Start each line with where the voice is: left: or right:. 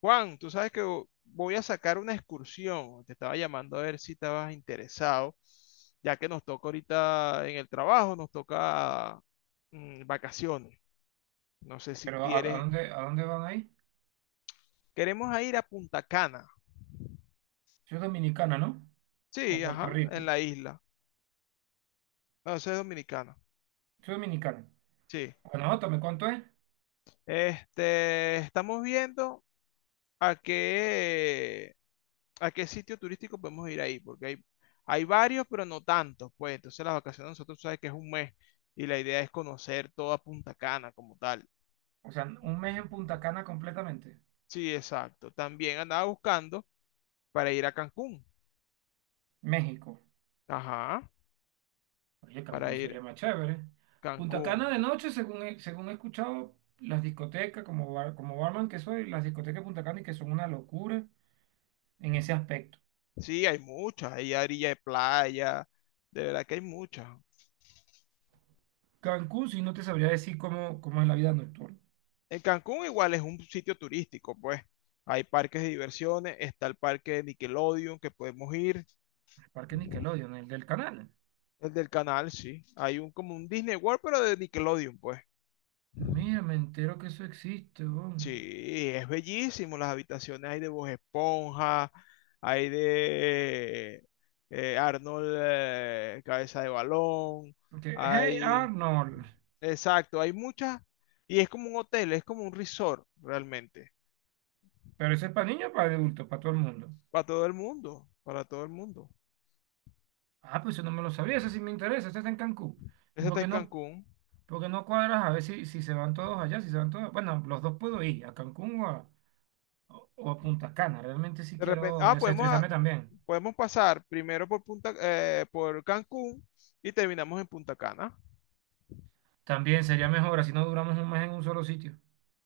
left: Juan, tú sabes que voy a sacar una excursión. Te estaba llamando a ver si estabas interesado, ya que nos toca ahorita en el trabajo, nos toca vacaciones. No sé si
right: Pero ¿a, a
left: quieres.
right: dónde, a dónde van ahí?
left: Queremos a ir a Punta Cana.
right: Soy dominicana, ¿no? O
left: Sí,
right: Puerto
left: ajá, en
right: Rico.
left: la isla. No, eso es dominicana.
right: Soy dominicana.
left: Sí.
right: Bueno, ótame, ¿cuánto es?
left: Este, estamos viendo a qué ¿A qué sitio turístico podemos ir ahí? Porque hay varios, pero no tantos, pues. Entonces las vacaciones nosotros sabes que es un mes y la idea es conocer toda Punta Cana como tal.
right: O sea, un mes en Punta Cana completamente.
left: Sí, exacto. También andaba buscando para ir a Cancún.
right: México.
left: Ajá,
right: Oye,
left: para
right: Cancún se
left: ir a
right: oye más chévere. Punta
left: Cancún.
right: Cana de noche, según he escuchado, las discotecas, como barman que soy, las discotecas de Punta Cana y que son una locura en ese aspecto.
left: Sí, hay muchas. Hay orilla de playa. De verdad que hay muchas.
right: Cancún, si no te sabría decir cómo es la vida nocturna.
left: En Cancún igual es un sitio turístico, pues. Hay parques de diversiones, está el parque de Nickelodeon que podemos ir.
right: El parque Nickelodeon, el del canal.
left: El del canal, sí. Hay un como un Disney World, pero de Nickelodeon, pues.
right: Mira, me entero que eso existe, weón.
left: Sí, es bellísimo. Las habitaciones hay de Bob Esponja, hay de Arnold Cabeza de Balón,
right: Hey
left: hay...
right: Arnold.
left: Exacto, hay muchas. Y es como un hotel, es como un resort realmente.
right: Pero ese es para niños, para adultos, para todo el mundo.
left: Para todo el mundo, para todo el mundo.
right: Ah, pues eso no me lo sabía, ese sí me interesa, ese está en Cancún. ¿Y
left: Ese
right: por
left: está
right: qué
left: en
right: no,
left: Cancún.
right: por qué no cuadras a ver si, si se van todos allá, si se van todos? Bueno, los dos puedo ir, a Cancún o a Punta Cana. Realmente sí
left: De repente,
right: quiero desestresarme también.
left: podemos pasar primero por Punta, por Cancún y terminamos en Punta Cana.
right: También sería mejor, así no duramos un mes en un solo sitio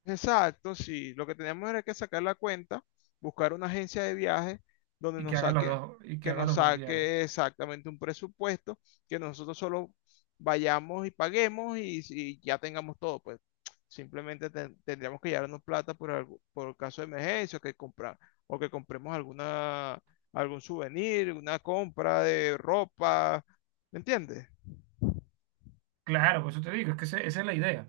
left: Exacto, sí. Lo que teníamos era que sacar la cuenta, buscar una agencia de viajes donde
right: y que
left: nos
right: haga los
left: saque,
right: dos, y que
left: que
right: haga
left: nos
right: los dos viajes.
left: saque exactamente un presupuesto, que nosotros solo vayamos y paguemos y ya tengamos todo, pues simplemente tendríamos que llevarnos plata por algo, por caso de emergencia, o que compremos algún souvenir, una compra de ropa, ¿me entiendes?
right: Claro, por eso te digo, es que esa es la idea.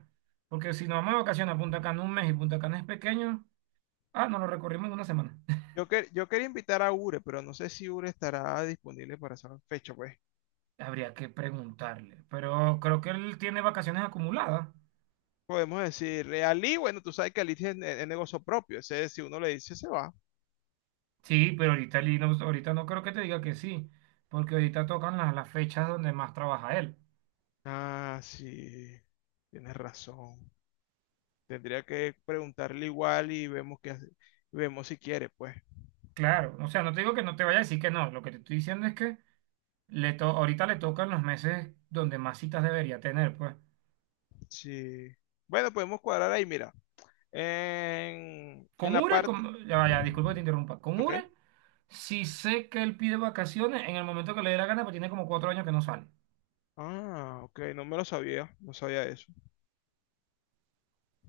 right: Porque si nos vamos de vacaciones a Punta Cana un mes y Punta Cana es pequeño, ah, nos lo recorrimos en una semana.
left: Yo quería invitar a Ure, pero no sé si Ure estará disponible para esa fecha, pues.
right: Habría que preguntarle, pero creo que él tiene vacaciones acumuladas.
left: Podemos decir, Ali, bueno, tú sabes que Ali tiene es negocio propio, ese si uno le dice se va.
right: Sí, pero ahorita, él no, ahorita no creo que te diga que sí, porque ahorita tocan las fechas donde más trabaja él.
left: Ah, sí, tienes razón. Tendría que preguntarle igual y vemos si quiere, pues.
right: Claro, o sea, no te digo que no te vaya a decir que no, lo que te estoy diciendo es que ahorita le tocan los meses donde más citas debería tener, pues.
left: Sí. Bueno, podemos cuadrar ahí, mira. En
right: Con
left: la
right: Ure,
left: parte.
right: ya vaya, disculpa que te interrumpa, con
left: Ok.
right: Ure, sí sé que él pide vacaciones en el momento que le dé la gana, pero tiene como 4 años que no sale.
left: Ah, ok, no me lo sabía, no sabía eso.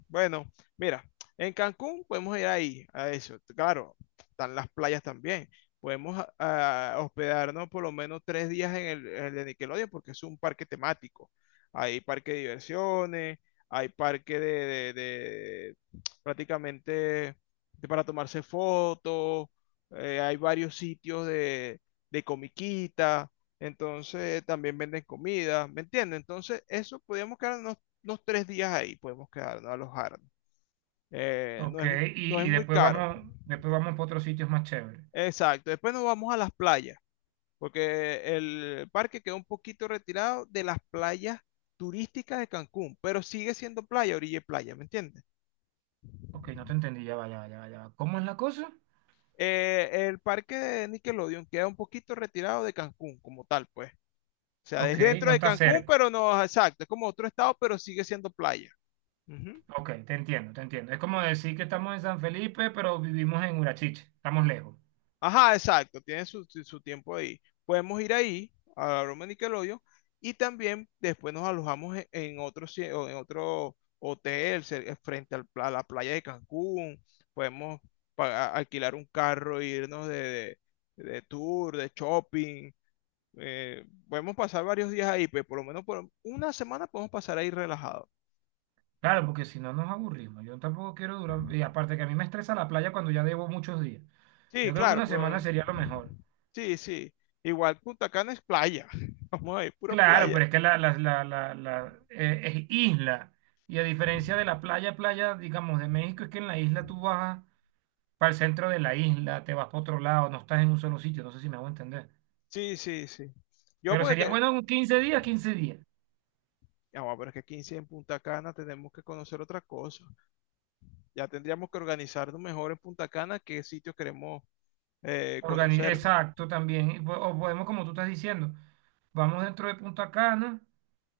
left: Bueno, mira, en Cancún podemos ir ahí, a eso. Claro, están las playas también. Podemos hospedarnos por lo menos 3 días en el de Nickelodeon porque es un parque temático. Hay parque de diversiones, hay parque de prácticamente de para tomarse fotos, hay varios sitios de comiquita, entonces también venden comida, ¿me entiendes? Entonces, eso podríamos quedarnos los 3 días ahí podemos quedarnos, alojarnos. Eh, no
right: Ok,
left: es, no
right: y,
left: es
right: y
left: muy
right: después
left: caro.
right: vamos, después vamos para otros sitios más chéveres.
left: Exacto. Después nos vamos a las playas, porque el parque queda un poquito retirado de las playas turísticas de Cancún, pero sigue siendo playa, orilla y playa, ¿me entiendes?
right: Ok, no te entendí, ya va, ya va, ya va, ya va. ¿Cómo es la cosa?
left: El parque de Nickelodeon queda un poquito retirado de Cancún como tal, pues. O sea, es
right: Ok,
left: dentro
right: no
left: de
right: está
left: Cancún,
right: cerca.
left: pero no, exacto, es como otro estado, pero sigue siendo playa. Ujú.
right: Ok, te entiendo, te entiendo. Es como decir que estamos en San Felipe, pero vivimos en Urachiche, estamos lejos.
left: Ajá, exacto, tiene su tiempo ahí. Podemos ir ahí, a la broma de Nickelodeon, y también después nos alojamos en otro, o en otro hotel frente al a la playa de Cancún. Podemos alquilar un carro, irnos de tour, de shopping. Podemos pasar varios días ahí, pues por lo menos por una semana podemos pasar ahí relajado.
right: Claro, porque si no nos aburrimos. Yo tampoco quiero durar. Y aparte que a mí me estresa la playa cuando ya debo muchos días.
left: Sí,
right: Yo creo que
left: claro,
right: una semana
left: pero,
right: sería lo mejor.
left: sí, sí. Igual Punta Cana es playa. Vamos a ir, pura
right: Claro,
left: playa.
right: pero es que es isla. Y a diferencia de la playa, playa, digamos, de México, es que en la isla tú vas para el centro de la isla, te vas para otro lado, no estás en un solo sitio. No sé si me hago entender.
left: Sí, sí, sí. Yo
right: Pero
left: porque
right: sería
left: que,
right: bueno un quince días.
left: ya, bueno, pero es que aquí en sí en Punta Cana tenemos que conocer otra cosa. Ya tendríamos que organizarnos mejor en Punta Cana qué sitios queremos conocer.
right: Exacto, también. Y o podemos, como tú estás diciendo, vamos dentro de Punta Cana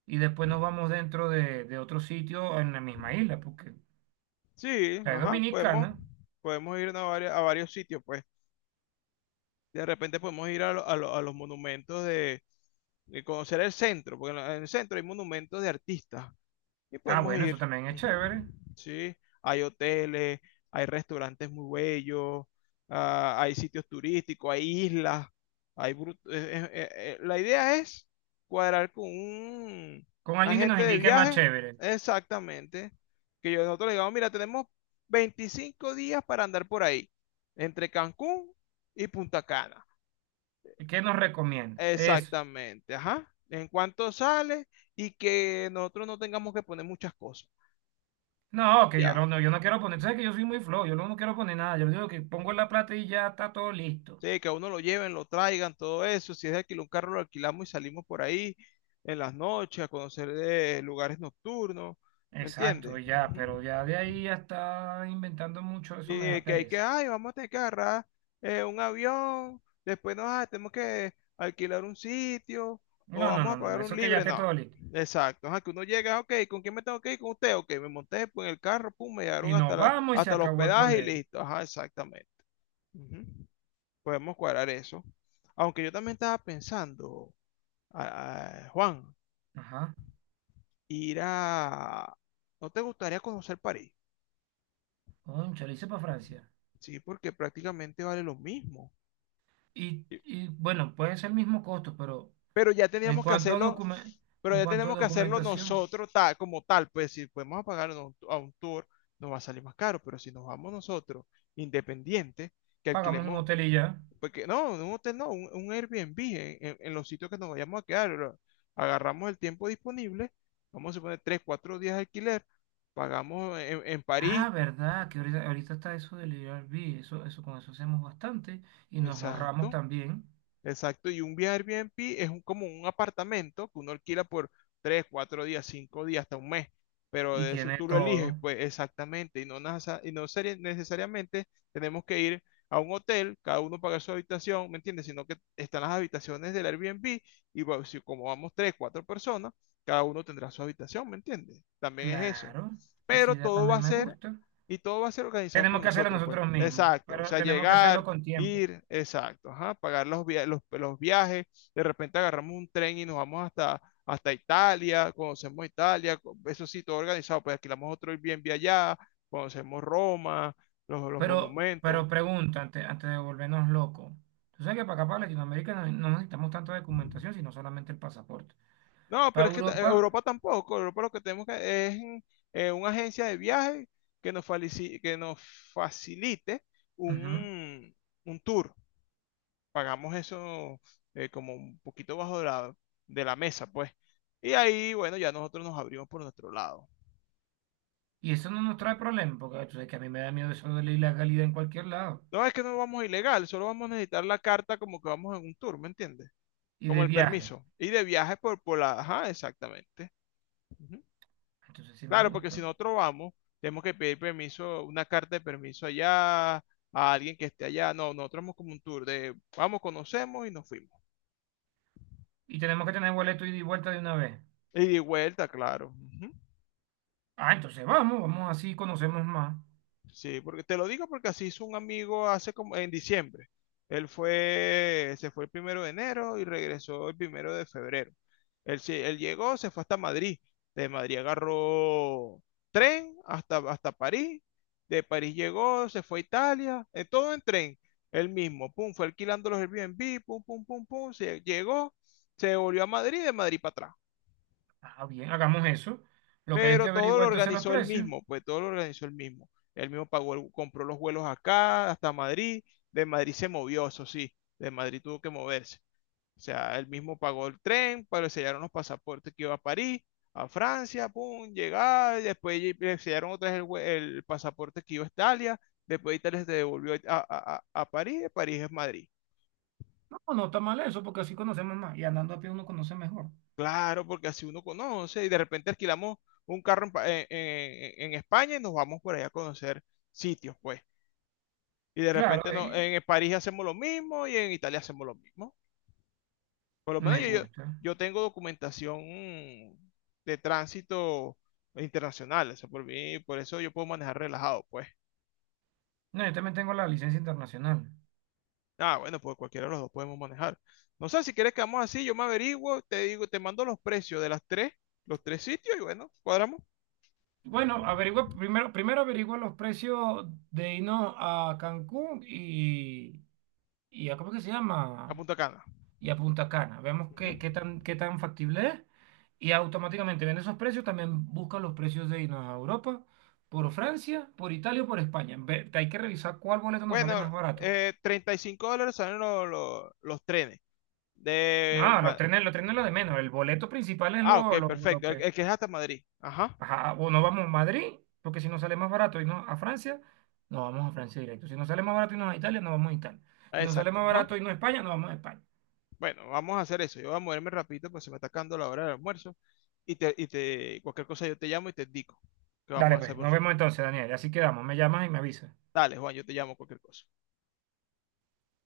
right: y después nos vamos dentro de otro sitio en la misma isla, porque
left: Sí,
right: la es
left: ajá,
right: dominicana.
left: podemos ir a varios sitios, pues. De repente podemos ir a los monumentos de conocer el centro, porque en en el centro hay monumentos de artistas. Y
right: Ah,
left: podemos
right: bueno, eso
left: ir.
right: también es
left: Ujú.
right: chévere.
left: Sí, hay hoteles, hay restaurantes muy bellos, ah, hay sitios turísticos, hay islas, hay brut- eh, eh, eh, la idea es cuadrar con un
right: Con alguien que nos
left: agente de
right: indique más
left: viaje,
right: chévere.
left: exactamente, que yo nosotros le digamos, mira, tenemos 25 días para andar por ahí, entre Cancún y Punta Cana.
right: ¿Qué nos recomienda? Eso.
left: Exactamente, ajá. En cuanto sale y que nosotros no tengamos que poner muchas cosas.
right: No, que yo
left: Ya,
right: no, no, yo no quiero poner, tú sabes que yo soy muy flojo, yo no quiero poner nada, yo digo que pongo la plata y ya está todo listo.
left: sí, que a uno lo lleven, lo traigan, todo eso. Si es de alquilar un carro, lo alquilamos y salimos por ahí en las noches a conocer lugares nocturnos. ¿Me
right: Exacto,
left: entiendes?
right: y ya,
left: Ujú.
right: pero ya de ahí ya está inventando mucho, eso me
left: Sí,
right: da
left: que hay que,
right: pereza.
left: ay, vamos a tener que agarrar un avión, después nos tenemos que alquilar un sitio
right: No,
left: o
right: no,
left: vamos a
right: no, no, no,
left: pagar un
right: eso que ya
left: libre.
right: esté
left: No,
right: todo listo.
left: exacto. Ajá, que uno llega, ok, ¿con quién me tengo que ir? Con usted, ok, me monté pues, en el carro, pum, me llegaron
right: Y nos vamos y se
left: hasta el
right: acabó el
left: hospedaje y
right: problema.
left: listo. Ajá, exactamente. Ujú. Podemos cuadrar eso. Aunque yo también estaba pensando, ah, Juan,
right: Ajá.
left: ir a... ¿No te gustaría conocer París?
right: Cónchale, hice para Francia.
left: Sí, porque prácticamente vale lo mismo.
right: Y,
left: Sí.
right: y bueno, puede ser el mismo costo, pero
left: Pero ya
right: en
left: teníamos que
right: cuanto a
left: hacerlo,
right: documen-
left: pero
right: en
left: ya
right: cuanto a
left: tenemos que hacerlo
right: documentación,
left: nosotros tal, como tal. Pues si podemos pagar a un tour, nos va a salir más caro. Pero si nos vamos nosotros, independientes, que
right: pagamos un
left: alquilemos
right: hotel y ya.
left: porque no, un hotel no, un Airbnb en los sitios que nos vayamos a quedar. Agarramos el tiempo disponible, vamos a poner 3 4 días de alquiler, pagamos en París,
right: Ah, verdad, que ahorita está eso del Airbnb, eso con eso hacemos bastante y nos ahorramos
left: exacto,
right: también.
left: Exacto, y un viaje Airbnb es un, como un apartamento que uno alquila por tres, cuatro días, cinco días, hasta un mes, pero
right: Y
left: de eso
right: tiene
left: tú lo eliges,
right: todo.
left: pues exactamente, y no, nasa- y no serie- necesariamente tenemos que ir a un hotel, cada uno paga su habitación, ¿me entiendes? Sino que están las habitaciones del Airbnb y bueno, si como vamos tres, cuatro personas, cada uno tendrá su habitación, ¿me entiendes? También es eso.
right: Claro, esa
left: Pero
right: idea
left: todo va
right: también
left: a
right: me
left: ser,
right: gusta.
left: y todo va a ser organizado por
right: Tenemos que hacerlo
left: nosotros, pues.
right: nosotros mismos,
left: Exacto, o
right: pero
left: sea,
right: tenemos que
left: llegar
right: hacerlo con tiempo.
left: ir, exacto, ajá, pagar los viajes, de repente agarramos un tren y nos vamos hasta Italia, conocemos Italia, eso sí, todo organizado, pues alquilamos otro Airbnb allá, conocemos Roma, los
right: Pero
left: monumentos.
right: pregunta, antes de volvernos locos. Tú sabes que para acá, para Latinoamérica, no necesitamos tanta documentación, sino solamente el pasaporte.
left: No,
right: Para
left: pero es que
right: Europa,
left: Europa tampoco, Europa lo que tenemos que, es una agencia de viaje que nos facilite
right: ujú.
left: un, un tour. Pagamos eso como un poquito bajo de la mesa, pues. Y ahí, bueno, ya nosotros nos abrimos por nuestro lado.
right: Y eso no nos trae problema, porque tú sabes que a mí me da miedo eso de la ilegalidad en cualquier lado.
left: No es que no vamos ilegal, solo vamos a necesitar la carta como que vamos en un tour, ¿me entiendes?
right: Y
left: Como
right: de
left: el
right: viaje.
left: permiso. Y de viajes por la... Ajá, exactamente. Ujú.
right: Entonces sí me
left: Claro, porque si
right: gusta.
left: nosotros vamos, tenemos que pedir permiso, una carta de permiso allá, a alguien que esté allá. No, nosotros vamos como un tour de, vamos, conocemos y nos fuimos.
right: Y tenemos que tener boleto ida y vuelta de una vez.
left: Y de vuelta, claro. Ujú.
right: Ah, entonces vamos así, conocemos más.
left: Sí, porque te lo digo porque así hizo un amigo hace como en diciembre. Él fue, se fue el primero de enero y regresó el primero de febrero. Él llegó, se fue hasta Madrid. De Madrid agarró tren hasta París. De París llegó, se fue a Italia. Todo en tren. Él mismo, pum, fue alquilando los Airbnb, pum, pum, pum, pum. Se llegó, se volvió a Madrid, de Madrid para atrás.
right: Ah, bien, hagamos eso. Lo que hay es que
left: Pero todo lo
right: averiguar entonces los
left: organizó él
right: precios.
left: mismo, pues todo lo organizó él mismo. Él mismo pagó, compró los vuelos acá, hasta Madrid. De Madrid se movió, eso sí, de Madrid tuvo que moverse. O sea, él mismo pagó el tren, pero le sellaron los pasaportes que iba a París, a Francia, pum, llegaba, y después le sellaron otra vez el pasaporte que iba a Italia, después Italia se devolvió a París, de París es Madrid.
right: No, no está mal eso, porque así conocemos más. Y andando a pie uno conoce mejor.
left: Claro, porque así uno conoce y de repente alquilamos un carro en, Pa- en España y nos vamos por allá a conocer sitios, pues. Y de
right: Claro,
left: repente no, en
right: y
left: París hacemos lo mismo y en Italia hacemos lo mismo. Por lo menos
right: me
left: yo, yo,
right: gusta.
left: yo tengo documentación de tránsito internacional. O sea, por mí, por eso yo puedo manejar relajado, pues.
right: No, yo también tengo la licencia internacional.
left: Ah, bueno, pues cualquiera de los dos podemos manejar. No sé, si quieres quedamos así, yo me averiguo, te digo, te mando los precios de los tres sitios y bueno, cuadramos
right: Bueno, averigua, primero averigua los precios de irnos a Cancún y a, ¿cómo es que se
left: a
right: llama?
left: Punta Cana.
right: Y a Punta Cana. Vemos
left: Ujú.
right: qué tan factible es. Y automáticamente viendo esos precios, también busca los precios de irnos a Europa, por Francia, por Italia o por España. Hay que revisar cuál boleto nos sale
left: Bueno,
right: más barato.
left: $35 salen los trenes. De...
right: No, los
left: Ma-
right: trenes, los trenes lo de menos. El boleto principal es
left: Ah, ok,
right: lo
left: perfecto. El,
right: que...
left: el que es hasta Madrid. Ajá.
right: Ajá, o nos vamos a Madrid, porque si nos sale más barato irnos a Francia, nos vamos a Francia directo. Si nos sale más barato irnos a Italia, nos vamos a Italia.
left: Ah,
right: Si nos sale
left: exacto,
right: más
left: ajá.
right: barato irnos a España, nos vamos a España.
left: Bueno, vamos a hacer eso. Yo voy a moverme rapidito porque se me está acabando la hora del almuerzo. Cualquier cosa yo te llamo y te indico que vamos a
right: Dale,
left: hacer
right: pues,
left: por
right: nos
left: fin.
right: vemos entonces, Daniel. Así quedamos. Me llamas y me avisas.
left: Dale, Juan, yo te llamo cualquier cosa.